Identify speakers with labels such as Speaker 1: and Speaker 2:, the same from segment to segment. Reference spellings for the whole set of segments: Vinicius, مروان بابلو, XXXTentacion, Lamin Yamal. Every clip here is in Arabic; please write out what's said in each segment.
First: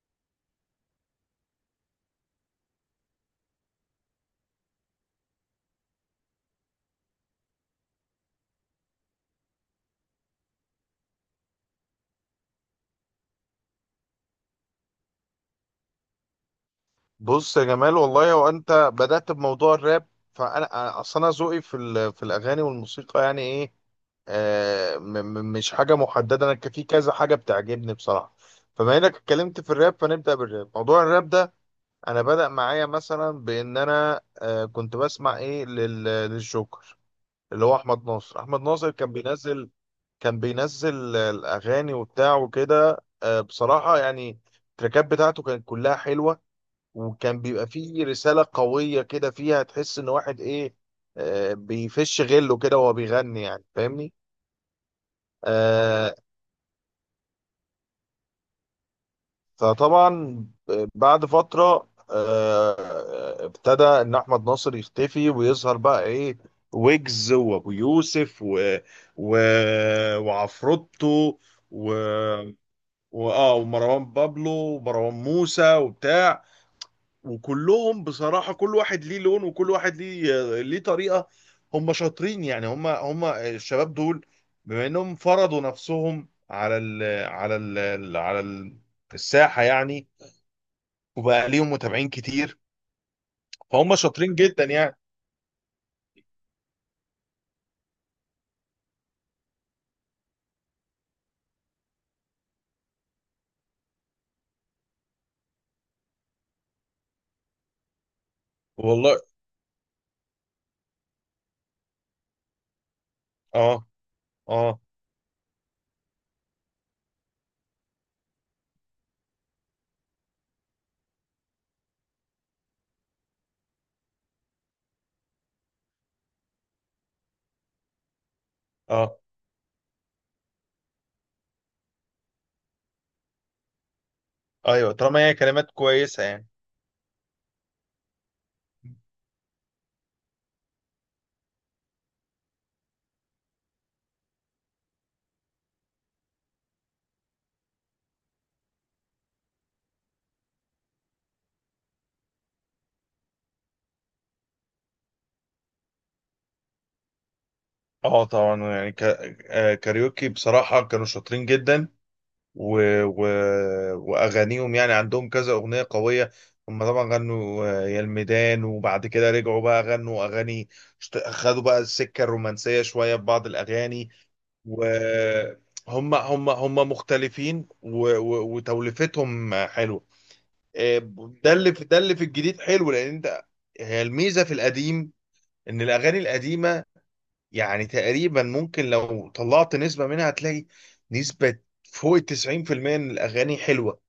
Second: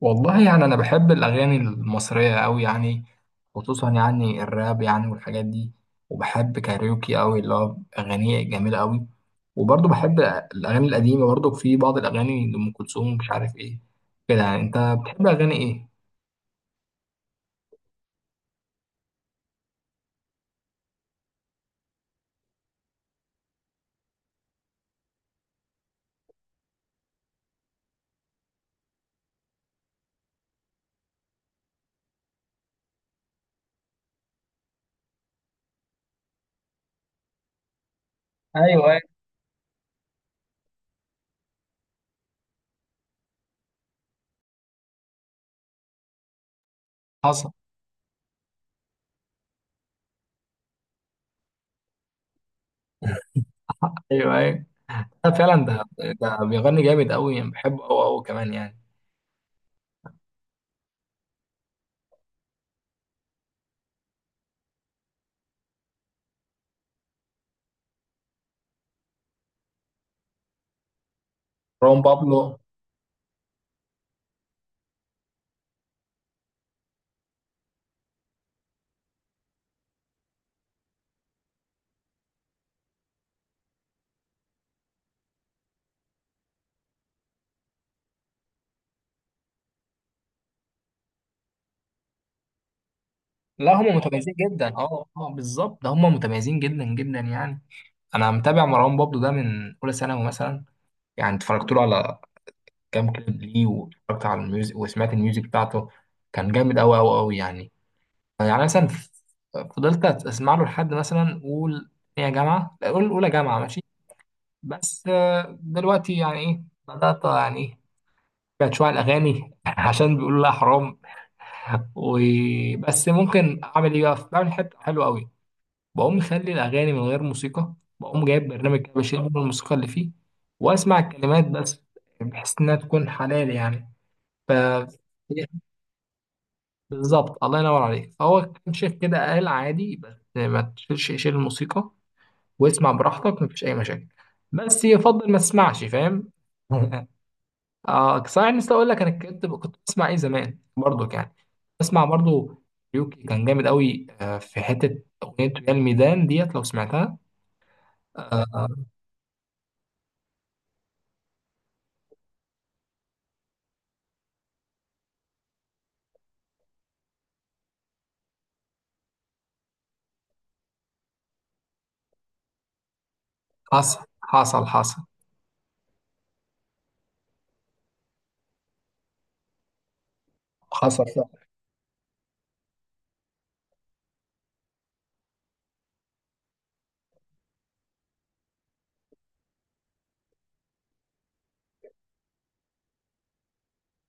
Speaker 1: والله يعني أنا بحب الأغاني المصرية أوي يعني، خصوصا يعني الراب يعني والحاجات دي. وبحب كاريوكي أوي، اللي هو أغانيه جميلة أوي. وبرضه بحب الأغاني القديمة، برضه في بعض الأغاني لأم كلثوم، مش عارف إيه كده. يعني أنت بتحب أغاني إيه؟
Speaker 2: بص يا جمال، والله هو انت بدأت بموضوع الراب. فانا اصل انا ذوقي في في الاغاني والموسيقى يعني ايه. آه م- مش حاجه محدده. انا في كذا حاجه بتعجبني بصراحه. فبما انك اتكلمت في الراب فنبدأ بالراب، موضوع الراب ده. انا بدأ معايا مثلا بان انا كنت بسمع ايه للجوكر، اللي هو احمد ناصر. احمد
Speaker 1: ايوه،
Speaker 2: ناصر
Speaker 1: أيوة.
Speaker 2: كان بينزل الاغاني وبتاع وكده. بصراحه يعني التراكات بتاعته كانت كلها حلوه، وكان
Speaker 1: حصل.
Speaker 2: بيبقى فيه رسالة قوية كده فيها، تحس ان واحد ايه، بيفش غله كده وهو بيغني، يعني فاهمني.
Speaker 1: أيوه أيوه. لا، فعلا ده
Speaker 2: آه
Speaker 1: ده بيغني جامد أوي يعني، بحبه أوي أوي كمان يعني.
Speaker 2: فطبعا بعد فترة ابتدى ان احمد ناصر يختفي ويظهر بقى ايه، ويجز وابو يوسف و... وعفروتو و...
Speaker 1: مروان بابلو.
Speaker 2: ومروان بابلو ومروان موسى وبتاع. وكلهم بصراحة كل واحد ليه لون، وكل واحد ليه طريقة. هم شاطرين، يعني هم الشباب دول، بما انهم فرضوا نفسهم على على ال على ال- الساحة يعني، وبقى ليهم متابعين كتير.
Speaker 1: لا هم
Speaker 2: فهم
Speaker 1: متميزين
Speaker 2: شاطرين جدا
Speaker 1: جدا،
Speaker 2: يعني.
Speaker 1: أه أه بالظبط، ده هم متميزين جدا جدا يعني. أنا متابع مروان بابلو ده من أولى ثانوي مثلا، يعني اتفرجت له على كام كليب ليه، واتفرجت على الميوزك وسمعت الميوزك بتاعته. كان جامد أوي أوي أوي يعني. يعني مثلا
Speaker 2: والله.
Speaker 1: فضلت أسمع له لحد مثلا قول تانية جامعة، قول أولى جامعة، ماشي.
Speaker 2: اه، اه،
Speaker 1: بس دلوقتي يعني إيه، بدأت يعني إيه، بقت شوية على الأغاني، عشان بيقولوا لا حرام. وبس ممكن أعمل إيه بقى، بعمل حتة حلوة أوي، بقوم مخلي الأغاني من غير موسيقى، بقوم جايب برنامج كده
Speaker 2: اه.
Speaker 1: بشيل منه الموسيقى اللي فيه، وأسمع الكلمات بس، بحيث إنها تكون حلال يعني. ف
Speaker 2: ايوه، طالما هي كلمات كويسة يعني.
Speaker 1: بالظبط الله ينور عليك. فهو كان شيخ كده قال عادي، بس ما تشيلش، شيل الموسيقى واسمع براحتك، مفيش أي مشاكل، بس يفضل ما تسمعش، فاهم. اه صحيح، نسيت اقول لك انا كنت بسمع ايه زمان برضو يعني، بسمع برضو يوكي. كان جامد قوي، في حته اغنيه يا الميدان ديت لو سمعتها.
Speaker 2: اه،
Speaker 1: آه،
Speaker 2: طبعا يعني ك... آه، كاريوكي بصراحة كانوا شاطرين جدا، و... و... واغانيهم، يعني عندهم كذا اغنيه قويه. هم طبعا غنوا يا الميدان، وبعد كده رجعوا بقى غنوا اغاني. خدوا بقى السكه الرومانسيه شويه في بعض
Speaker 1: حصل
Speaker 2: الاغاني،
Speaker 1: حصل حصل.
Speaker 2: وهم هم هم مختلفين، وتوليفتهم حلوه. آه،
Speaker 1: حصل صح.
Speaker 2: ده اللي في الجديد حلو. لان انت، هي الميزه في القديم ان الاغاني القديمه يعني تقريبا، ممكن لو طلعت نسبه منها هتلاقي نسبه فوق ال 90% من الاغاني حلوه.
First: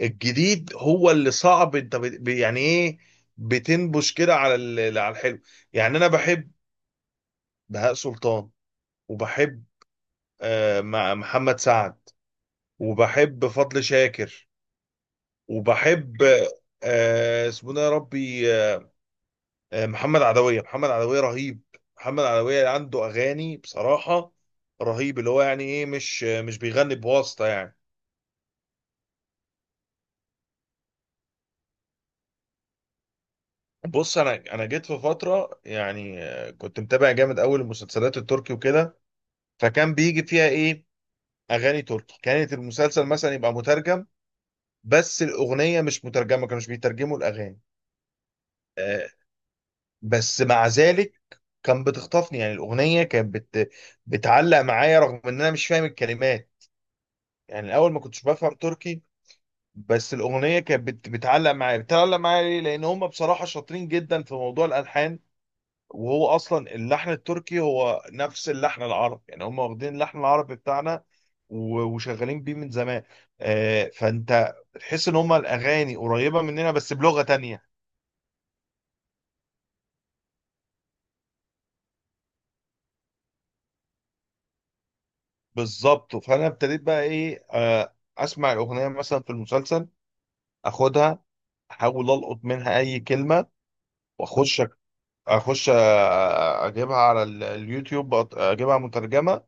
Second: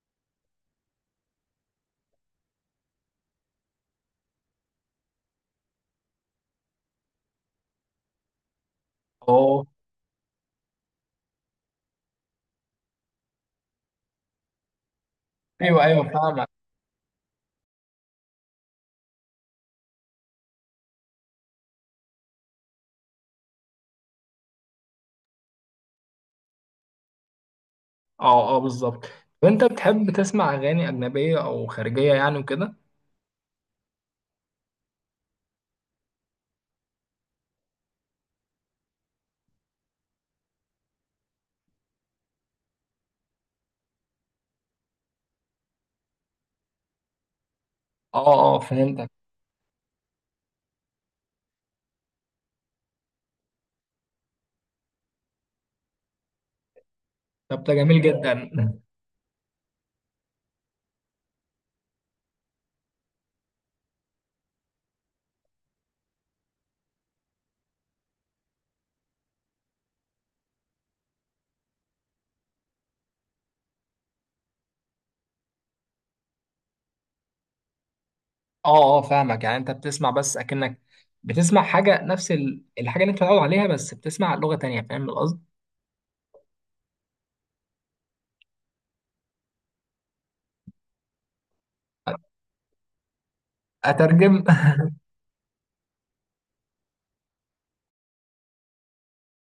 Speaker 2: الجديد هو اللي صعب، انت يعني ايه، بتنبش كده على على الحلو. يعني انا بحب بهاء سلطان، وبحب
Speaker 1: اه.
Speaker 2: محمد سعد، وبحب فضل شاكر،
Speaker 1: ايوه ايوه،
Speaker 2: وبحب
Speaker 1: فاهمك.
Speaker 2: اسمه ده يا ربي، محمد عدوية رهيب. محمد عدوية عنده اغاني بصراحة رهيب، اللي هو يعني ايه، مش بيغني بواسطة يعني.
Speaker 1: اه اه بالظبط. طب انت بتحب تسمع اغاني اجنبيه او خارجيه يعني وكده؟
Speaker 2: بص انا جيت في فترة يعني، كنت متابع جامد اول المسلسلات التركي وكده، فكان بيجي فيها ايه، اغاني تركي. كانت المسلسل مثلا يبقى مترجم، بس الاغنيه مش مترجمه، كانوش بيترجموا الاغاني.
Speaker 1: اه اه فهمتك.
Speaker 2: آه، بس مع ذلك كان بتخطفني يعني، الاغنيه كانت بتعلق معايا، رغم ان انا مش فاهم الكلمات.
Speaker 1: طب
Speaker 2: يعني
Speaker 1: ده
Speaker 2: الاول
Speaker 1: جميل
Speaker 2: ما كنتش
Speaker 1: جدا.
Speaker 2: بفهم تركي، بس الاغنيه كانت بتعلق معايا. ليه؟ لان هم بصراحه شاطرين جدا في موضوع الالحان، وهو اصلا اللحن التركي هو نفس اللحن العربي، يعني هم واخدين اللحن العربي بتاعنا وشغالين بيه من زمان. فانت تحس ان هم الاغاني قريبه مننا، بس بلغه تانية.
Speaker 1: اه اه فاهمك، يعني انت بتسمع بس اكنك بتسمع حاجه نفس الحاجه اللي انت متعود عليها، بس بتسمع لغه تانية، فاهم القصد.
Speaker 2: بالظبط. فانا ابتديت بقى ايه، اسمع الاغنيه مثلا في المسلسل، اخدها، احاول القط منها اي كلمه،
Speaker 1: اترجم.
Speaker 2: واخش اخش، اجيبها على اليوتيوب، اجيبها مترجمه،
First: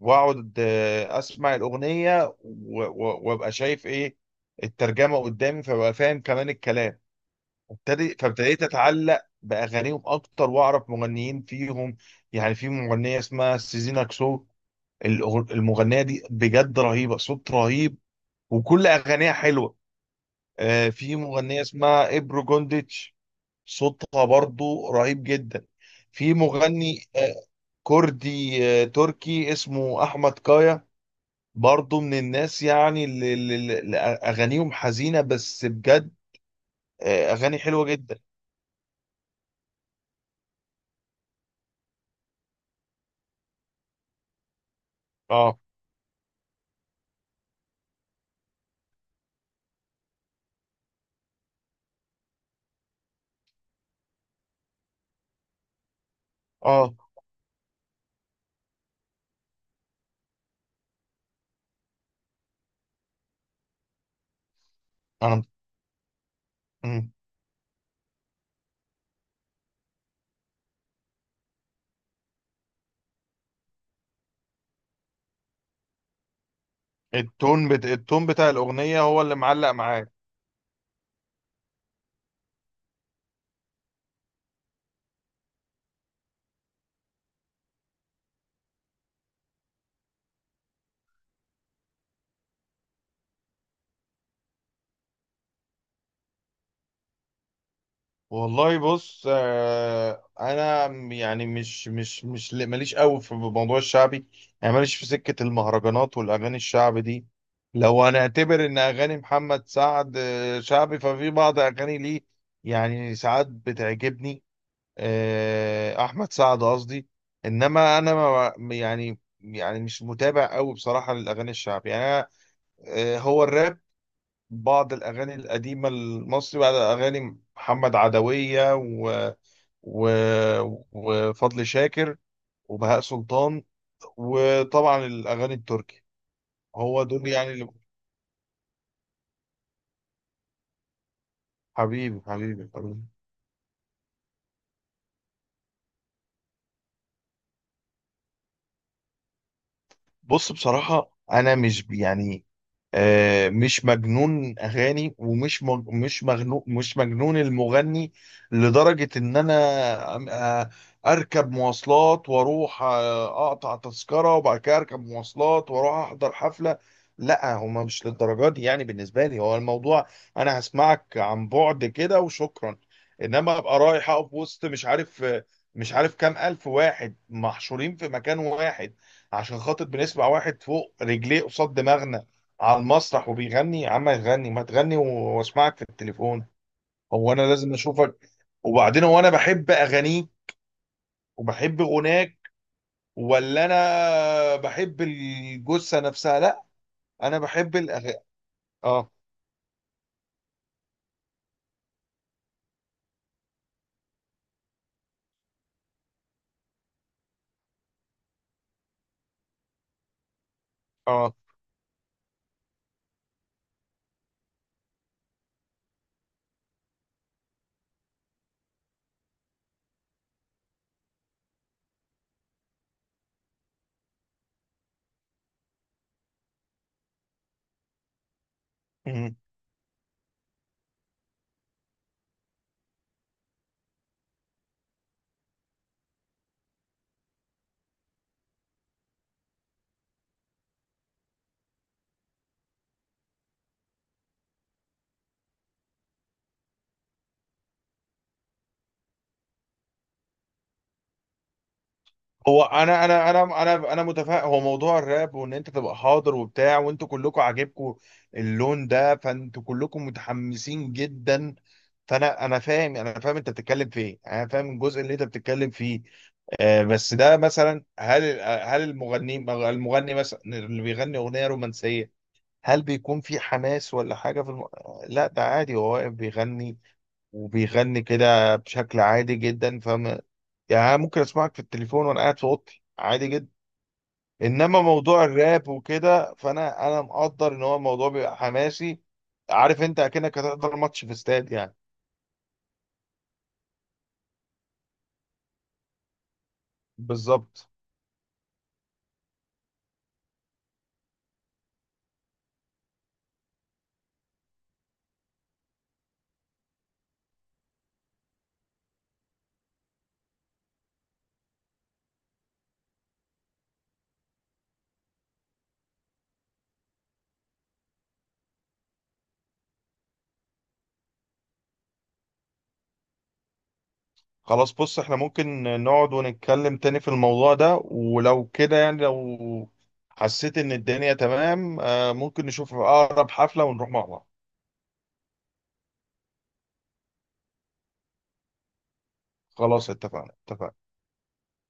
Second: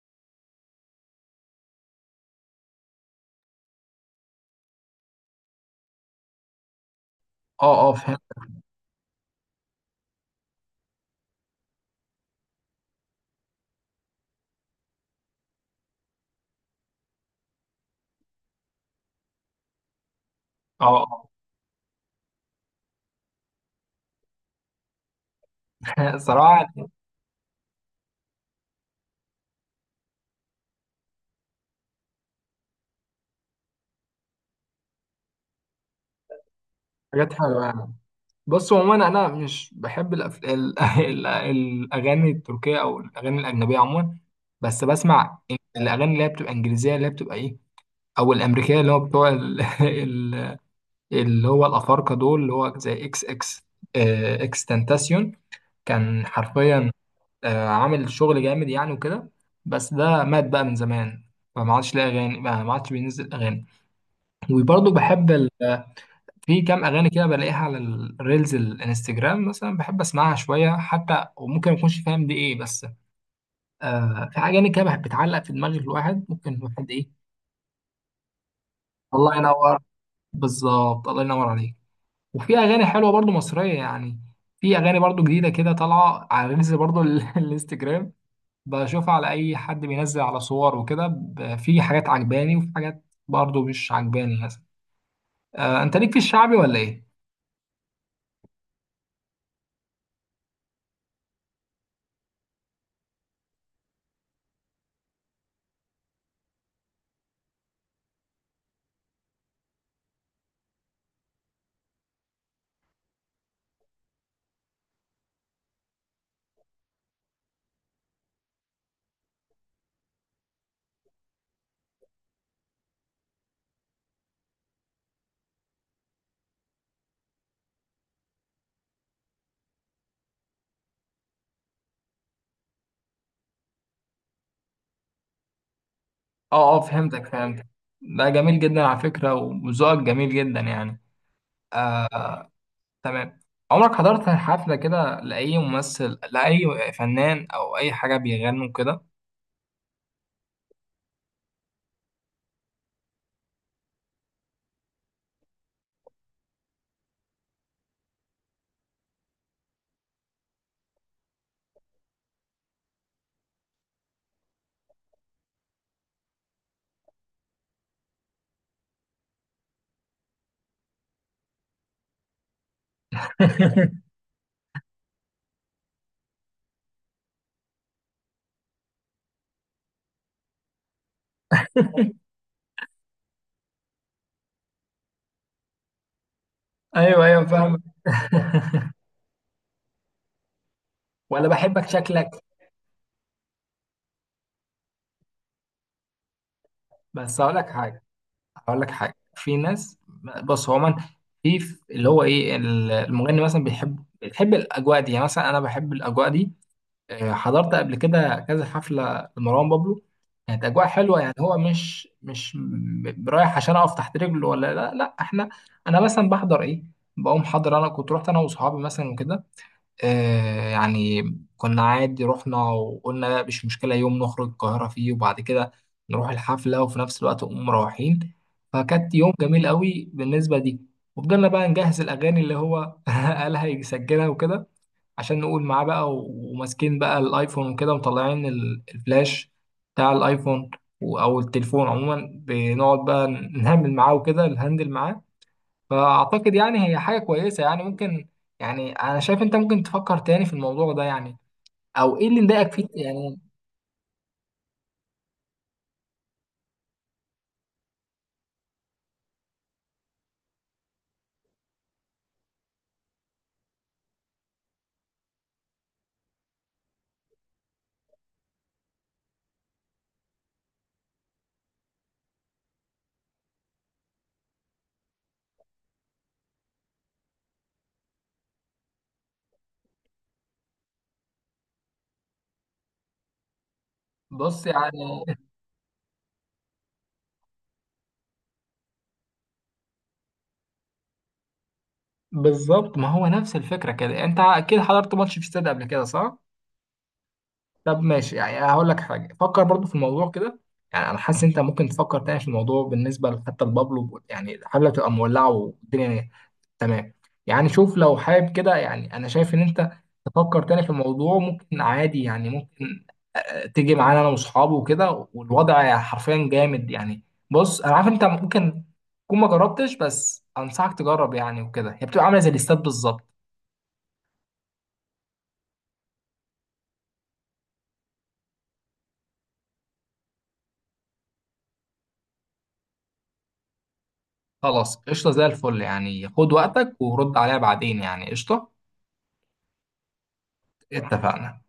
Speaker 2: واقعد اسمع الاغنيه وابقى شايف ايه، الترجمه قدامي، فابقى فاهم كمان الكلام.
Speaker 1: اه اه فهمت.
Speaker 2: فابتديت اتعلق باغانيهم اكتر، واعرف مغنيين فيهم. يعني في مغنيه اسمها سيزينا كسو، المغنيه دي بجد رهيبه، صوت رهيب، وكل اغانيها حلوه.
Speaker 1: اه
Speaker 2: في
Speaker 1: اه.
Speaker 2: مغنيه اسمها ابرو جونديتش، صوتها برضو رهيب جدا. في
Speaker 1: صراحه.
Speaker 2: مغني كردي تركي اسمه احمد كايا، برضو من الناس يعني اللي اغانيهم حزينه، بس بجد
Speaker 1: حاجات
Speaker 2: اغاني
Speaker 1: حلوه
Speaker 2: حلوه
Speaker 1: يعني.
Speaker 2: جدا.
Speaker 1: بص عموما انا مش بحب الاغاني التركيه او الاغاني الاجنبيه عموما. بس بسمع
Speaker 2: اه،
Speaker 1: الاغاني اللي هي بتبقى انجليزيه، اللي هي بتبقى ايه، او الامريكيه، اللي هو بتوع اللي هو الافارقه دول، اللي هو زي اكس تنتاسيون. كان حرفيا
Speaker 2: اه.
Speaker 1: عامل شغل جامد يعني وكده، بس ده مات بقى من زمان. فما عادش لاقي اغاني، ما عادش بينزل اغاني. وبرضه بحب
Speaker 2: انا.
Speaker 1: في كام اغاني
Speaker 2: مم.
Speaker 1: كده بلاقيها على الريلز الانستجرام مثلا، بحب اسمعها شويه حتى، وممكن ما اكونش فاهم دي ايه. بس آه، في اغاني كده بحب بتعلق في دماغ الواحد، ممكن الواحد ايه.
Speaker 2: التون بتاع الاغنيه هو اللي
Speaker 1: الله
Speaker 2: معلق
Speaker 1: ينور.
Speaker 2: معاك.
Speaker 1: بالظبط الله ينور عليك. وفي اغاني حلوه برضو مصريه يعني، في اغاني برضو جديده كده طالعه على الريلز برضو الانستجرام، بشوفها على اي حد بينزل على صور وكده، في حاجات عجباني وفي حاجات برضو مش عجباني مثلا. انت ليك في الشعبي ولا ايه؟
Speaker 2: والله بص، انا يعني مش ماليش قوي في موضوع الشعبي. يعني ماليش في سكه المهرجانات والاغاني الشعبي دي. لو هنعتبر ان اغاني محمد سعد شعبي، ففي بعض اغاني ليه، يعني ساعات بتعجبني. احمد سعد قصدي. انما انا ما يعني، مش متابع قوي بصراحه للاغاني الشعبي يعني. أنا، هو الراب، بعض الاغاني القديمه المصري، بعض اغاني محمد عدويه و و وفضل شاكر وبهاء سلطان، وطبعا الاغاني التركي.
Speaker 1: اه اه
Speaker 2: هو
Speaker 1: فهمتك
Speaker 2: دول يعني
Speaker 1: فهمتك.
Speaker 2: اللي.
Speaker 1: ده جميل جدا على فكرة، وذوقك جميل جدا يعني.
Speaker 2: حبيبي
Speaker 1: آه.
Speaker 2: حبيبي حبيبي.
Speaker 1: تمام. عمرك حضرت حفلة كده لأي ممثل، لأي فنان، أو أي حاجة بيغنوا كده؟
Speaker 2: بص، بصراحه انا مش يعني، مش مجنون اغاني، ومش مج... مش مجنون مش مجنون المغني، لدرجه ان انا أم- آه، اركب مواصلات واروح اقطع تذكره، وبعد كده اركب مواصلات واروح احضر حفله. لا، هما مش للدرجه دي يعني بالنسبه لي. هو الموضوع، انا هسمعك عن بعد كده وشكرا. انما ابقى رايح اقف وسط مش عارف كام الف واحد محشورين في مكان واحد، عشان خاطر بنسمع واحد فوق رجليه قصاد دماغنا على المسرح وبيغني؟ يا عم يغني ما تغني، واسمعك في التليفون.
Speaker 1: أيوه
Speaker 2: هو انا
Speaker 1: أيوه
Speaker 2: لازم
Speaker 1: فاهم.
Speaker 2: اشوفك؟ وبعدين هو انا بحب اغانيك
Speaker 1: ولا
Speaker 2: وبحب
Speaker 1: بحبك شكلك.
Speaker 2: غناك، ولا انا بحب الجثه نفسها؟ لا، انا
Speaker 1: بس هقول لك
Speaker 2: بحب
Speaker 1: حاجة.
Speaker 2: الاغاني.
Speaker 1: هقول لك
Speaker 2: اه،
Speaker 1: حاجة، في ناس. بص، هو من اللي هو إيه، المغني مثلا بيحب بيحب الأجواء دي يعني. مثلا أنا بحب الأجواء دي، حضرت قبل كده كذا حفلة لمروان بابلو، كانت أجواء حلوة يعني.
Speaker 2: اه.
Speaker 1: هو مش رايح عشان أقف تحت رجله، ولا لا لا. إحنا، أنا مثلا بحضر إيه، بقوم حاضر. أنا كنت رحت أنا وصحابي مثلا وكده، آه يعني كنا عادي، رحنا وقلنا لا مش مشكلة، يوم نخرج القاهرة فيه، وبعد كده نروح الحفلة، وفي نفس الوقت نقوم مروحين. فكانت يوم
Speaker 2: مم.
Speaker 1: جميل قوي بالنسبة دي. وفضلنا بقى نجهز الأغاني اللي هو قال هيسجلها وكده، عشان نقول معاه بقى، وماسكين بقى الايفون وكده، ومطلعين الفلاش بتاع الايفون، او التليفون عموما، بنقعد بقى نهمل معاه وكده، نهندل معاه. فاعتقد يعني هي حاجه كويسه يعني ممكن، يعني انا شايف انت ممكن تفكر تاني في الموضوع ده يعني، او ايه اللي
Speaker 2: هو
Speaker 1: مضايقك فيه
Speaker 2: انا انا
Speaker 1: يعني.
Speaker 2: انا انا انا متفائل. هو موضوع الراب، وان انت تبقى حاضر وبتاع وانتوا كلكم عاجبكم اللون ده، فانتوا كلكم متحمسين جدا. فانا فاهم، انا فاهم انت بتتكلم في ايه، انا فاهم الجزء اللي انت بتتكلم فيه. بس ده مثلا، هل المغني مثلا اللي بيغني اغنيه رومانسيه، هل بيكون في حماس ولا حاجه في لا، ده عادي، هو واقف بيغني وبيغني كده بشكل عادي جدا فاهم. يعني أنا ممكن اسمعك في التليفون وانا قاعد في اوضتي عادي جدا.
Speaker 1: بص
Speaker 2: انما موضوع
Speaker 1: يعني.
Speaker 2: الراب وكده، فانا مقدر ان هو الموضوع بيبقى حماسي. عارف انت اكنك هتحضر ماتش في استاد يعني.
Speaker 1: بالظبط، ما هو نفس الفكره كده. انت اكيد حضرت ماتش في استاد قبل كده صح؟
Speaker 2: بالظبط.
Speaker 1: طب ماشي يعني، هقول لك حاجه، فكر برضو في الموضوع كده، يعني انا حاسس انت ممكن تفكر تاني في الموضوع بالنسبه حتى لبابلو، يعني الحفله تبقى مولعه والدنيا تمام. يعني شوف لو حابب كده، يعني انا شايف ان انت تفكر تاني في الموضوع ممكن عادي يعني، ممكن تيجي معانا انا واصحابي وكده، والوضع حرفيا جامد يعني. بص انا عارف انت ممكن تكون ما جربتش، بس انصحك تجرب يعني وكده، هي بتبقى عامله زي الاستاد بالظبط.
Speaker 2: خلاص، بص احنا ممكن نقعد ونتكلم تاني في الموضوع ده، ولو كده يعني، لو حسيت ان الدنيا تمام ممكن نشوف اقرب حفلة ونروح مع بعض.
Speaker 1: خلاص قشطه زي الفل يعني، خد وقتك ورد عليها بعدين يعني، قشطه.
Speaker 2: خلاص، اتفقنا اتفقنا.
Speaker 1: اتفقنا.